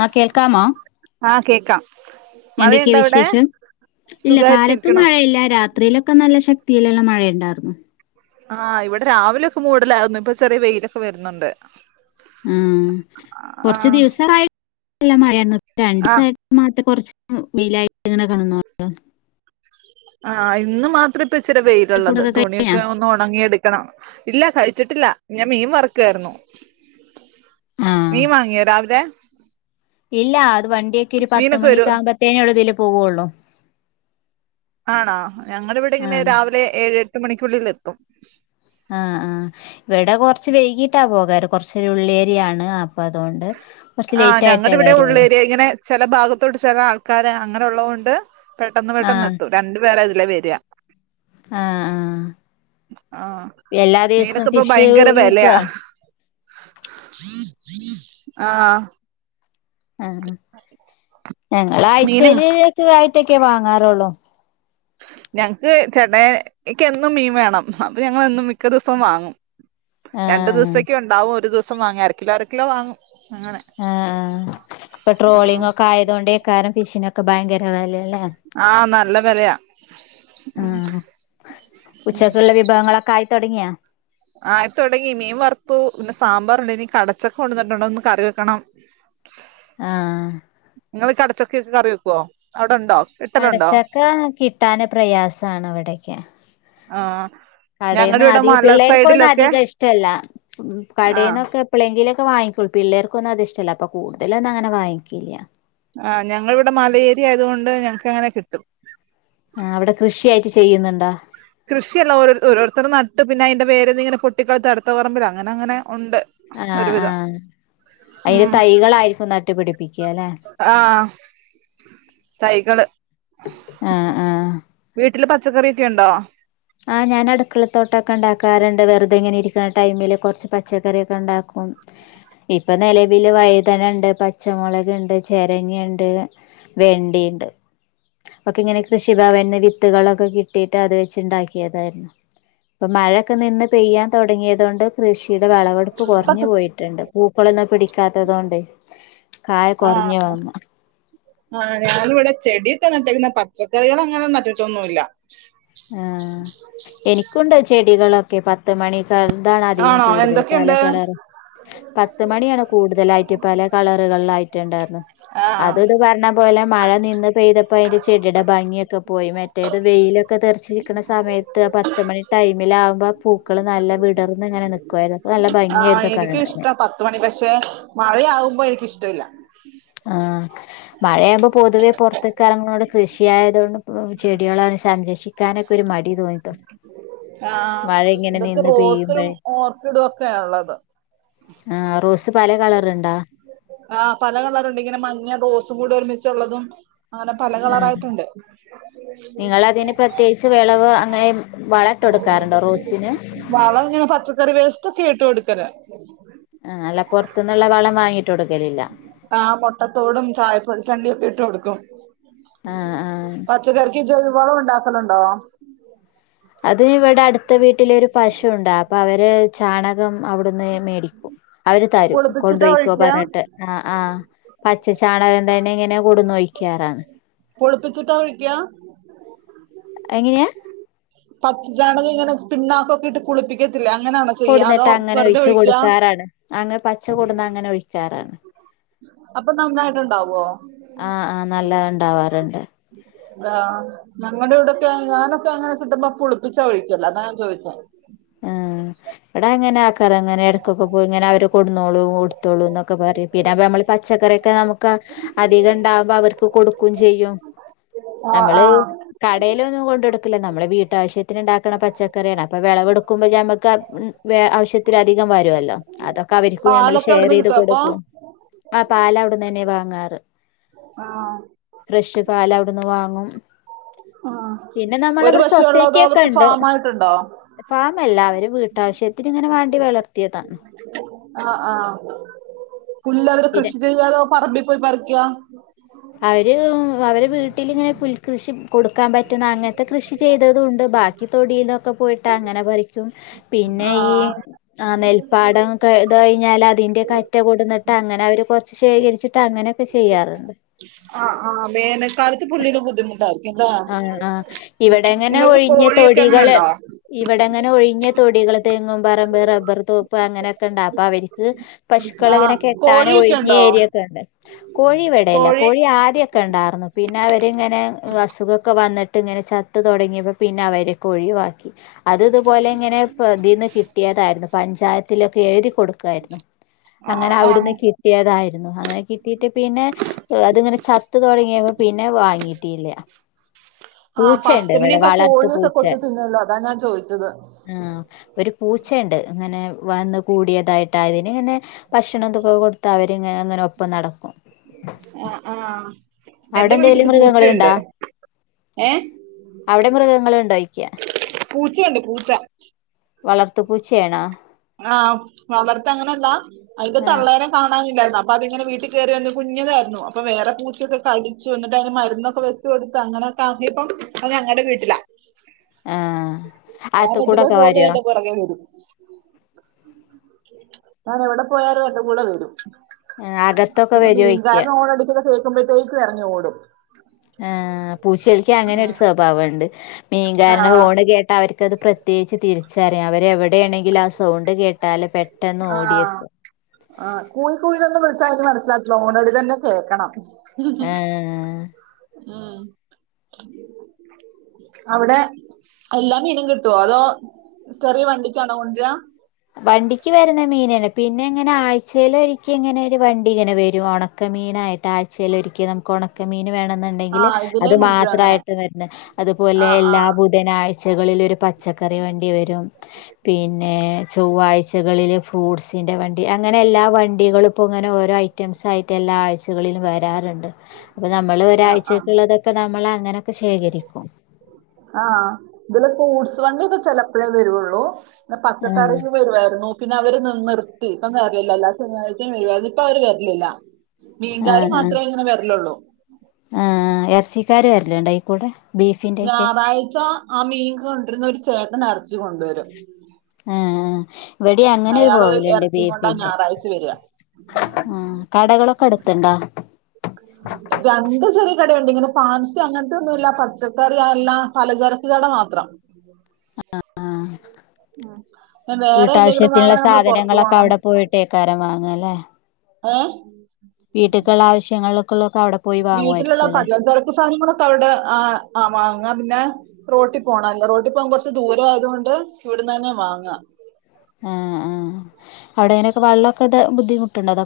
ആഹ് കേൾക്കാമോ കേൾക്കാം എന്തെക്കെ വിശേ സുഖായിട്ടിരിക്കണോ ത്തിലെല്ലാ മഴണ്ടെർന്നു ആഹ് ഇവിടെ രാവിലെക്കെ മൂടലാ ഇപ്പോ ചെറിയ വെയിലൊക്കെ വരുന്നുണ്ട് ഉം... കുറച്ചു ആഹ് ദിവസായിട്ട് ല്ല മഴെർന്നു ആഹ് രണ്ടീസായിട്ട് മാറ്റ കോർച്ചിൽ വെയിലായിട്ട് ഇങ്ങനെ [unintelligible] ആഹ് ഇന്ന് മാത്രം ഇച്ചിരി വെയിലുള്ളത് ഫുഡൊക്കെ കഴിഞ്ഞാ? തുണിയൊക്കെ ഒന്ന് ഉണങ്ങി എടുക്കണം ഇല്ല കഴിച്ചിട്ടില്ല ഞാൻ മീൻ വറക്കായിരുന്നു ആഹ് മീൻ വാങ്ങിയോ രാവിലെ? ഇല്ല അത് വണ്ടിയൊക്കെ ഒരു പത്ത് മീനൊക്കെ വരോ മണിക്ക ആകുമ്പത്തനെള്ളു ഇതിൽ പോവള്ളൂ ആണോ ഞങ്ങളിവിടെ ഇങ്ങനെ രാവിലെ ഏഴ്ട്ട് എട്ട് മണിക്കുള്ളിൽ എത്തും ആഹ് ആഹ് കൊറച്ചൊരു ഉള്ളേരിയാണ് അപ്പം അതുകൊണ്ട് കുറച്ച് ആ ലേറ്റ് ഞങ്ങടെ ആയിട്ടേ ഇവിടെ വരുള്ളൂ ഉള്ളേരിയ ഇങ്ങനെ ചെല ഭാഗത്തോട്ട് ചെല ആൾക്കാര് അങ്ങനള്ളതൊണ്ട് ണ്ട് പെട്ടെന്ന് പെട്ടെന്ന് എത്തും രണ്ടു പേര വര ആ ആ ആഹ് എല്ലാ ദിവസവും മീനൊക്കെ ഇപ്പൊ ഫിഷ് ഭയങ്കര വിലയാ [unintelligible] ആ ആ മീനും ഞങ്ങളാഴ്ചയില്ക്കെ [unintelligible] ഇത്രയൊക്കെ വാങ്ങാറുള്ളൂ. ഞങ്ങക്ക് ചേട്ടായിക്ക് എന്നും മീൻ വേണം, അപ്പൊ ഞങ്ങള് എന്നും മിക്കദിവസവും വാങ്ങും. രണ്ടു ദിവസേക്കും ആ ഉണ്ടാവും ഒരു ദിവസം. സം വാങ്ങി അരകിലോ അരകിലോ വാങ്ങും. അങ്ങനെ ആഹ് ആഹ് ട്രോളിംഗ് ഒക്കെ ആയതേണ്ടേ. [unintelligible] മിഷൻ ഒക്കെ ഭയങ്കര വിലയാ. അല്ലെ ആഹ് നല്ല വെലയാ ഉം ആഹ് ഉച്ചക്കുള്ള വിഭവങ്ങളൊക്കെ ആയിത്തൊടങ്ങിയോ. ആയിത്തുടങ്ങി മീൻ വറുത്തു, പിന്നെ സാമ്പാറുണ്ടെന്ന് കടച്ചക്ക കൊണ്ടന്നിട്ടുണ്ടെന്ന് ഒന്ന് കറി വെക്കണം. ആ ഇങ്ങള് കടച്ച ക്ക കറി വെക്കോ അവിടെണ്ടോ? കടച്ചക്ക കിട്ടാൻ പ്രയാസയാണ് അവിടേക്ക്. ആഹ് ഞങ്ങടെ കടന്ന് ഇവിടെ ആദ്യ മല പിള്ളേർക്കൊന്നും സൈഡിലൊക്കെ അധികം ഇഷ്ടല്ല, ആഹ് കടന്നൊക്കെ എപ്പോഴെങ്കിലും. ഇപ്പൊ വാങ്ങിക്കും പിള്ളേക്കൊന്നും അത് ഇഷ്ടല്ല, അപ്പൊ കൂടുതലുയൊന്നും അങ്ങനെ വാങ്ങിക്കില്ല. ആഹ് ഞങ്ങൾ ഇവിടെ മല ഏരിയ ആയതുകൊണ്ട് ഞങ്ങക്ക് അങ്ങനെ കിട്ടും. ആഹ് അവിടെ കൃഷിയായിട്ട് ചെയ്യുന്നുണ്ടോ? കൃഷിയല്ല ഓ ഓരോരുത്തർ നട്ട് പിന്നെ അതിന്റെ വേര് ഇങ്ങനെ പൊട്ടി കിളർത്ത് അടുത്ത പറമ്പിലെ അങ്ങനെ അങ്ങനെ. ഉണ്ട് ആ ആ ഒരുവിധം അയിന്റെ ഉം തൈകളായിരിക്കും നട്ടുപിടിപ്പിക്കുകല്ലേ ആഹ് തൈകള് ആ ആ വീട്ടില് പച്ചക്കറിയൊക്കെ ഒണ്ടോ ആ ഞാൻ അടുക്കള തോട്ടൊക്കെ ഒണ്ടാക്കാറ്ണ്ട് വെറുതെ അതിങ്ങനെ ഇരിക്കുന്ന ടൈമില് കുറച്ച് പച്ചക്കറിയൊക്കെ ഉണ്ടാക്കും ഇപ്പൊ നിലവില് വൈതന ഇണ്ട് പച്ചമൊളക്, ഇണ്ട് ചിരങ്ങ ഇണ്ട് വെണ്ട ഇണ്ട് ഒക്കെ ഇങ്ങനെ കൃഷിഭവനിന്ന് വിത്തുകളൊക്കെ കിട്ടിയിട്ട് അത് വെച്ച് ഇണ്ടാക്ക ആയിരുന്നു ഇപ്പൊ മഴൊക്കെ നിന്ന് പെയ്യാൻ തുടങ്ങിയത് കൊണ്ട് കൃഷ് യുടെ വെളവെടുപ്പ് പച്ച കുറഞ്ഞു പോയിട്ടുണ്ട് പൂക്കളൊന്നും പിടിക്കാത്തത് കൊണ്ട് കായ ആഹ് കൊറഞ്ഞ് വന്നു ആഹ് ഞാനിവിടെ ചെടിയൊക്കെ നട്ടേക്കുന്ന പച്ചക്കറികൾ അങ്ങനെ നട്ടിട്ടൊന്നുമില്ല ആ എനിക്കുണ്ട് ചെടികളൊക്കെ പ ത്ത് മണി [unintelligible] അധികം ആണോ കൂടുതല് പല എന്തൊക്കെയുണ്ട് കളറും പത്തുമണിയാണ് കൂടുതലായിട്ട് പല കളറുകളിലായിട്ടുണ്ടായിരുന്നു ആഹ് അത് ഇത് പറഞ്ഞ പോലെ മഴ നിന്ന് പെയ്തപ്പോ അതിന്റെ ചെടിയുടെ ഭംഗിയക് ക്കെ പോയി മറ്റേത് വെയിലെ ക്കെ തെറിച്ചിരിക്കണ സമയത്ത് പത്തുമണി ടൈമിലാവുമ്പോ പൂക്കള് നല്ല വിട ആ എനിക്കും ഇഷ്ട കാണാന് പത്ത് മണി പക്ഷെ മഴയാവുമ്പോ എനിക്കിഷ് ട്ടല്ല ആ മഴയാകുമ്പോ പൊതുവെ പൊറത്തെ കാര്യങ്ങളോട് കൃഷി ആയത് കൊണ്ട് ചെടികള സംരക്ഷിക്കാനൊക്കെ ഒരു മടി തോന്നി തൊട ആ ഇതൊക്കെ റോസും ഓർക്കിഡും ഒക്കെയ ഇള്ളത് ആ റോസ് പല കളർ ഇണ്ടാ ആ പല കളറുണ്ട് ഇങ്ങനെ മഞ്ഞ റോസും കൂടി ഒരുമിച്ചുള്ളതും അങ്ങനെ പല ആ കളറായിട്ടുണ്ട് നിങ്ങളതിന് പ്രത്യേകിച്ച് വള അപ്പോൾ അങ്ങനെ വളം ഇട്ട് കൊടുക്കാറുണ്ടോ റോസിന് വളം ഇങ്ങനെ പച്ചക്കറി വേസ്റ്റ് ഒക്കെയാ ഇട്ട് കൊടുക്കല് ആ അല്ല പൊറത്ത് നിന്നുള്ള വളം വാങ്ങിയിട്ട് കൊടുക്കലില്ല ആ മൊട്ടത്തോടും ചായപ്പൊടിച്ചണ്ടിയും ഒക്കെ ഇട്ട് കൊടുക്കും ആ പച്ചകറിക്ക് ജൈവവളം ഇണ്ടാക്കലുണ്ടോ അത് ഇവിടെ അടുത്ത വീട്ടിലൊരു പശുണ്ട് അപ്പൊ അവര് ചാണകം അവിടുന്ന് മേടിക്കും അവര് തരും കൊണ്ട് പുളിപ്പിച്ചിട്ടാ പോയിക്കൊ ഒഴിക്ക പറഞ്ഞിട്ട് ച്ച ചാണകം തന്നെ ഇങ്ങനെ കൊണ്ടന്ന് ഒയിക്കാറാണ് പുളിപ്പിച്ചിട്ടാ ഒഴിക്കിയ എങ്ങനെയാ പച്ച ചാണകം ഇങ്ങനെ പിണ്ണാക്കൊക്കെ ഇട്ട് പുളിപ്പിക്ക കൊടുന്നിട്ട് അങ്ങനെ ഒഴിച്ച് കൊടുക്കാറാണ് അങ്ങനെ പച്ച കൊടുന്ന അങ്ങനെ ഒഴിക് കാറാണ് അപ്പൊ നന്നായിട്ടുണ്ടാവോ ആ ആ നല്ല ഇണ്ടാവാറുണ്ട് അതാ ഞങ്ങളുടെ ഇവിടെക്കെ ഞാനൊക്കെ അങ്ങനെ കിട്ടുമ്പോ പുളിപ്പിച്ചാ ഒഴിക്കല് അതാ ഞാൻ ചോദിച്ചേ എടാ അങ്ങനെക്കാരം എടക്കൊക്കെ പോയി അവര് കൊടുന്നോളും ഇട്ത്തോളുംന്നൊക്കെ പറിം പച്ചക്കറി ഒക്കെ നമക്ക് അതികം ഉണ്ടാവുമ്പോ അവർക്ക് കൊടു- ക്കും ചെയ്യും ആ ആ ഞമ്മള് കടെലൊന്നും കൊണ്ടോ ഞമ്മളെ വിട്ടാവ വീട്ടിലുണ്ടാക്കണം പച്ചക്കറിയാണ് അപ്പ വിളവെടു ഞമുക്ക് ഉം ആവശ്യത്തിൽ അധികം വരുമല്ലോ. അതൊക്കെ അവർക്ക് മ്മള് പാലൊക്കെ ഷെയർ അവിടുന്ന് ചെയ്ത് കിട്ടോ അപ്പൊ കൊടുക്കും. ആ പാല് അവിടുന്ന് തന്നെ വാ ങ്ങാറ്. ആഹ് ഫ്രഷ് പാലവിടുന്ന് വാങ്ങും, ആ പിന്നെ ഒരു നമ്മളവിടെ പശു ഒള്ളോ സൊസൈറ്റി അതോ ഒക്കെ അവർക്ക് ഉണ്ട് ഫാമായിട്ടുണ്ടോ? ഫാമല്ല അവര് വീട്ടാവശ്യത്തിന് ഇങ്ങനെ വാണ്ടി വളർത്തിയതാ. എല്ലാവരും കൃഷി ചെയ്യാ അതോ പറമ്പിൽ പോയി പറിക്ക? അവര് അവരെ വീട്ടിലിങ്ങനെ പുൽ കൃഷി കൊടുക്കാൻ പറ്റുന്ന അങ്ങനത്തെ കൃഷി ചെയ്തതും ഉണ്ട് ബാക്കി തൊടിൽന്നൊക്കെ പോയിട്ട് അങ്ങനെ പറിക്കും. പിന്നെ ഈ ആ ആ നെൽപ്പാടംക്കെ കഴിഞ്ഞാൽ അതിന്റെ കറ്റ കൊടന്നിട്ട് അങ്ങനെ അവര് കുറച്ച് ശേഖരിച്ചിട്ട് അങ്ങനെയൊക്കെ ചെയ്യാറുണ്ട്. ആഹ് ആ വേനകാലത്തി പുല്ലിന് ബുദ്ധിമു ആ ആ ഇവിടെങ്ങനെ നിങ്ങൾക്ക് ഒഴിഞ്ഞ കോഴിയൊക്കെ അങ്ങനെ തൊടികള് ഉണ്ടോ ഇവിടെങ്ങനെ ഒഴിഞ്ഞ തൊടികള് തേങ്ങും പറമ്പ് റബ്ബർ തോപ്പ് അങ്ങനെയൊക്കെ ഉണ്ടാവും അപ്പൊ അവർക്ക് പശുക്കൾ ആ ഇങ്ങനെ കെട്ടാൻ കോഴിയൊക്കെ ഒഴിഞ്ഞ ഉണ്ടോ ഏരിയൊക്കെ ഉണ്ട്. കോഴി ഇവിടെയില്ല കോഴി ആദ്യമൊക്കെ ഉണ്ടായിർന്നു. പിന്നെ അവരിങ്ങനെ വസ് സുഖൊക്കെ വന്നിട്ട് ഇങ്ങനെ ചത്ത്തുടങ്ങിയപ്പോ പിന്നെ അവരെക്ക ഒഴിവാക്കി അത് ഇതുപോലെ ഇങ്ങനെ പ്രതീന്ന് കിട്ടിയതായിരുന്നു പഞ്ചായത്തിലൊക്കെ എഴുതി കൊടുക്കായിരുന്നു. ആ അങ്ങനെ ആ അവിടുന്ന് കിട്ടിയതായി- രുന്നു അങ്ങനെ കിട്ടിയിട്ട് പിന്നെ അത്ങ്ങനെ ചത്ത് തുടങ്ങിയപ്പോ പിന്നെ വാങ്ങീട്ടില്ല ആഹ പത്തുമണിയൊക്കെ കോഴൊക്കെ പൂച്ച കൊത്തു തിന്നോല്ലോ അതാ ഞാൻ ചോദിച്ചത്. പൂച്ചയ്ണ്ട് ഇങ്ങനെ വന്ന് കൂടിയതായിട്ടാ അതിന് ഇങ്ങനെ ഭക്ഷണംന്തൊക്കെ കൊടുത്ത അവരിങ്ങനെ അങ്ങനെ ഒപ്പം നടക്കും ആഹ ആഹ അവിടെ എന്റെ വീട്ടില് എന്തെലും പൂച്ചയുണ്ട് മൃഗങ്ങളുണ്ടോ ഏ അവിടെ മൃഗങ്ങളുണ്ടോ ചോദിക്ക പൂച്ചയുണ്ട് പൂച്ച വളർത്തു പൂച്ചേണാേ ആഹ് വളർത്തെ അങ്ങനെല്ല അതിന്റെ ആ തള്ളേനെകാണാനി- ല്ലായിരുന്നു അപ്പൊ അതിങ്ങനെ വീട്ടിൽ കയറി വന്ന് കുഞ്ഞതായിരുന്നു അപ്പൊ വേറെ പൂച്ചയൊക്കെ കടിച്ചുന്നിട്ട് അതിന് മരുന്നൊക്കെ വെച്ചു കൊടുത്ത് അങ്ങനെൊക്കെ ആക്കിയപ്പംഅത് ഞങ്ങടെ വീട്ടിലാ. ആ ഞാൻ അകത്ത് ഇതിലെ കൂടൊക്കെ പോന്ന് വരുവോ എന്റെ പുറകെ വരും ഞാൻ എവിടെ പോയാലും എന്റെ കൂടെ വരും അകത്തൊക്കെ വരോഴിക്യാ [unintelligible] മ്പോഴത്തേക്ക് ഇറങ്ങി ഓടും ആ പൂച്ചൽക്ക് അങ്ങനെ ഉം. ഒരു സ്വഭാവണ്ട് ആ മീൻകാരാന്റെ ഹോണ് കേട്ടാ അവർ ത് പ്രത്യേകിച്ച് തിരിച്ചറിയാം അവരെ എവിടെയാണെങ്കിൽ ആ സൗണ്ട് കേട്ടാലും ആ ആ കൂയ് കൂയ് ന്നോന്നും വി ത് മനസ്സിലാകണം ഓണടി തന്നെ കേൾക്കണം ഹേ ഉം അവിടെ എല്ലാ മീനും കിട്ടുവോ അതോ ചെറിയ വണ്ടിക്കാണോ കൊണ്ടരാ വണ്ടിക്ക് വരുന്ന മീനന്നെ പിന്നെ ഇങ്ങനെ ആഴ്ചെല് ഒരിക്ക ഇങ്ങനെ ഒരു വണ്ടി ഇങ്ങനെ വരും ഒണക്കമീനായിട്ട് ആഴ്ചയിൽ ഒരിക്കൽ നമുക്ക് ഒണക്കമീൻ വേണം ആ ണ്ടെങ്കില് അത് ഇതിലേം കൊണ്ടുവരാ അങ്ങനെ മാത്രയിട്ട് വന്ന് അതുപോലെ ആ ആ എല്ലാ ബുധനാഴ്ചകളിലും ഒരു പച്ചക്കറി വണ്ടി വരും പിന്നെ ചൊവ്വാഴ്കളില് ഫ്രൂട്ട്സിന്റെ വണ്ടി അങ്ങനെ എല്ലാ വണ്ടികളും അപ്പോ ഇങ്ങനെ ഓരോ ഐറ്റംസാ ആയിട്ട് എല്ലാ ആഴ്ചകളിലും വരാറ്ണ്ട് അപ്പോ നമ്മള് ആ ആ ഒരാഴ്ചക്കുള്ളതൊക്കെ നമ്മള് അങ്ങനെ ശേഖരിക്കും ആ ഇതിലൊ ഫൂട്സ് വണ്ടിക്കെ ചെലപ്പോഴേ വരോള്ളൂ പച്ചക്കറി ആഹ് വരുവായിരുന്നു പിന്നെ അവര് നിർത്തി [unintelligible] ശനിയാഴ്ച വരുയിരുന്നു ഇപ്പൊ അവര് വരലില്ല ആ മീൻകാര് ആ മാത്രേ ഇങ്ങനെ വരലുള്ളൂ ആ എറച്ചിക്കാര് [unintelligible] അയ്ക്കൂടെ ഞാറാഴ്ച്ച ആ മീൻ കൊണ്ട് രുന്ന ഒരു ചേട്ടനാ എറച്ചി കൊണ്ട് വരും ആ ആ വെടി അങ്ങനെ ഒരു പോവല്ണ്ട് എറച്ചിയും കൊണ്ടാ ബിഫിന്റെ ഞായറാഴ്ച വരിക ആ കടകളൊക്കെ അ ത്ണ്ടാ രണ്ട് ചെറിയ കടയുണ്ടങ്കിലും ഫാൻസി അങ്ങൻത്തെന്നും ഇല്ല പച്ചക്കറി എല്ലാ പലചരക്ക് കട മാത്രം ആഹ് പിന്നെ വേറെ എന്തെങ്കിലും വീട്ടാവശ്യത്തിനുള്ള വാങ്ങണേ നമ്മള് പുറത്തു സാധനങ്ങളൊക്കെ പോണം അവിടെ പോയിട്ടേക്കാരം വാങ്ങല്ലേ ഏ വീട്ടിക്കുള്ള ആവശ്യങ്ങൾക്കുള്ളൊക്കെ അവിടെ പോയി വീട്ടിലുള്ള വാങ്ങുമായിരിക്കുംല്ലേ പല ചരക്ക് സാധനങ്ങളൊക്കെ അവിടെ ആ വാങ്ങ പിന്നെ റോട്ടി പോണ ല്ലേ റോട്ടി പോകാൻ കൊറച്ച് ദൂര ആയത് കൊണ്ട് ഇവിടന്ന് തന്നെ വാങ്ങാ ആഹ ആഹ അവിടെ എങ്ങനൊക്ക വെള്ളൊക്കെ ബുദ്ധിമുണ്ട് അതൊ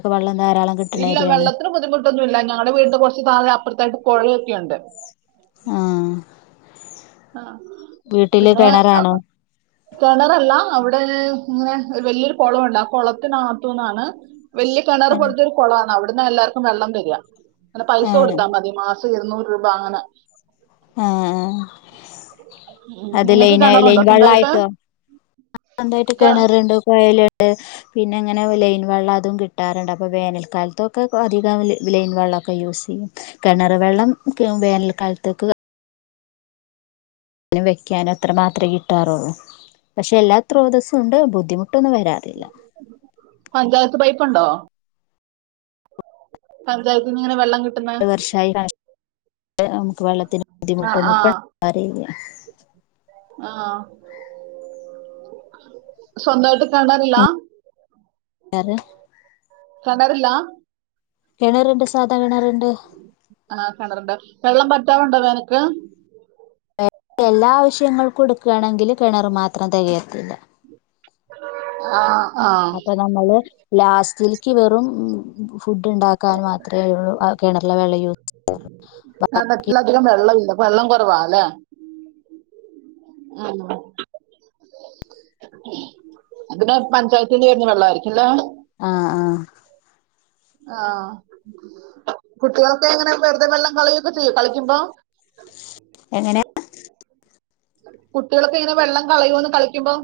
ഇല്ല വെള്ളത്തിന് ബുദ്ധിമുട്ടൊന്നും ഇല്ല ഞങ്ങളുടെ വീടിന്റെ കുറച്ച് തായെ അപ്പുറത്തായിട്ട് കോഴലൊക്കെയുണ്ട് ആ ആ പിന്നെ കിണറാണോ കിണറല്ല അവിടെ അങ്ങനെ ഒരു വല്യൊരു കുളിമുണ്ട് ആ കുളത്തിനകത്തുന്നാണ് വലിയ കിണർ ആഹ് പോലത്തെ ഒരു കുള ആണ് അവി അവിടുന്ന് എല്ലാവർക്കും വെള്ളം തരിക അല്ല പൈസ ആഹ് കൊടുത്താ മതി മാസ് ഇരുന്നൂറ് രൂപ അങ്ങനെ ഏഹ് ഉം. അത് നിങ്ങൾക്ക് ലൈന് ലൈൻ കിണറുണ്ടോ സ്വന്തമായിട്ട് വെള്ളായിട്ടോ സ്ന്തായിട്ട് ക- കിണറുണ്ട് കൊയൽ ണ്ട് പിന്നെ ഇങ്ങനെ ലൈൻ വെള്ളം അതും കിട്ടാറുണ്ട് അപ്പൊ വേനൽക്കാലത്തൊക്കെ അധികം ലൈൻ വെള്ളമൊക്കെ യൂസ് ചെയ്യും കിണർ വെള്ളം വേനൽക്കാലത്ത്ക്ക് നും വെക്കാനും അത്ര മാത്രമേ കിട്ടാറുള്ളൂ പക്ഷെ എല്ലാ ത്രോതസ്സും ഉണ്ട് ബുദ്ധിമു പഞ്ചായത്ത് പൈപ്പുണ്ടോ പഞ്ചായത്തിൽ ഇങ്ങനെ വെള്ളം കി ഒരു വർഷമായി കണ നമുക്ക് വെള്ളത്തിന് ആ ബുദ്ധിമുട്ടൊന്നും ആ ഇപ്പ അറില്ല ആ സ്വന്തമായിട്ട് കെണറില്ല ആറ് കണറില്ല കെണർണ്ട് സാധാ കെണർണ്ട് ആ കിണറുണ്ട് വെള്ളം വറ്റാറുണ്ടോ വേനൽക്ക് എല്ലാ ആവശ്യങ്ങള് കൊടുക്കുകയാണെങ്കില് കിണറ് മാത്രം തികയത്തില്ല ആ അപ്പൊ നമ്മള് ലാസ്റ്റിലേക്ക് വെറും ഫുഡ് ഉണ്ടാക്കാൻ മാത്രമേ ഉള്ളൂ അ കിണ അറ്റിലധികം വെള്ള ഇല്ല വെള്ളം കുറവാ അല്ലേ ആണോ അതിന് പഞ്ചായത്തിൽ വരുന്ന വെള്ളമായിരിക്കല്ലോ ആ ആ ആ കുട്ടികൾക്കെ എങ്ങനെ വെറുതെ വെള്ളം കളിയൊക്കെ ചെയ്യോ കളിക്കുമ്പോ എങ്ങനെ കുട്ടികളൊക്കെ ഇങ്ങനെ വെള്ളം കളയുമന്ന് കളിക്കുമ്പം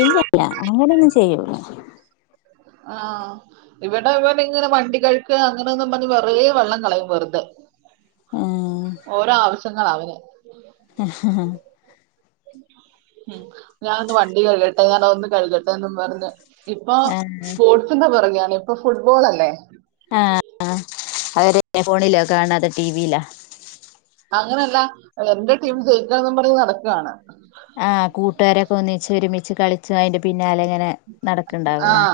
ഇല്ലയില്ല അങ്ങനൊന്നും ചെയ്യൂല ആ ഇവടെ ഇവർടെയിങ്ങനെ വണ്ടികഴുക്ക് അങ്ങനെന്നും. ആ ഓരോആവശ്യങ്ങളാ അവന് ആഹ്ഹ്ആ ഞാൻന്ന് വണ്ടി കഴുകട്ടെ ഞാനൊന്നു കഴുകട്ടേന്നും പറഞ്ഞ് ഇപ്പോ സ്പോർട്സിന്റി പുറകെ ഇപ്പോ ഫുട്ബോളല്ലേ ആ ആ അവരെ [inaudible] ഫോണിലോ കാണ്ആ അതോ ടീവീലാ നിങ്ങളെന്താ അല്ല എൻ്റെ ടീം ജയിക്കാന്നും പറഞ്ഞ് നടക്കാണ് കളിച്ചായ്ൻ്റും പിന്നാലഞ്ഞ്ഞാനെ നടക്ക്ൺണ്ടാവും ആ ഇല്ലേ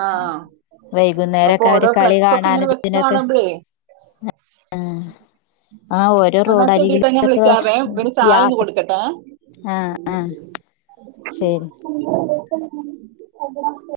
ആ അപ്പൊ വൈകുന്നേരെക്കെ അവര് ഓരോ ഫ്ലെക്സ് ഒക്കെ ഇങ്ങനെ വെച്ച് കളികാണാന്ജ് കാണുമ്പോഴേ [unintelligible] ആ ഒര് എന്നാ ശരി റോഡരികിലി കേട്ടോ ഞാൻ വിളിക്കാവേ ഇവന് [inaudible] ചായ ഒന്ന് യാത്ര കൊടുക്കട്ടെ ആ ആ ശെരി [unintelligible]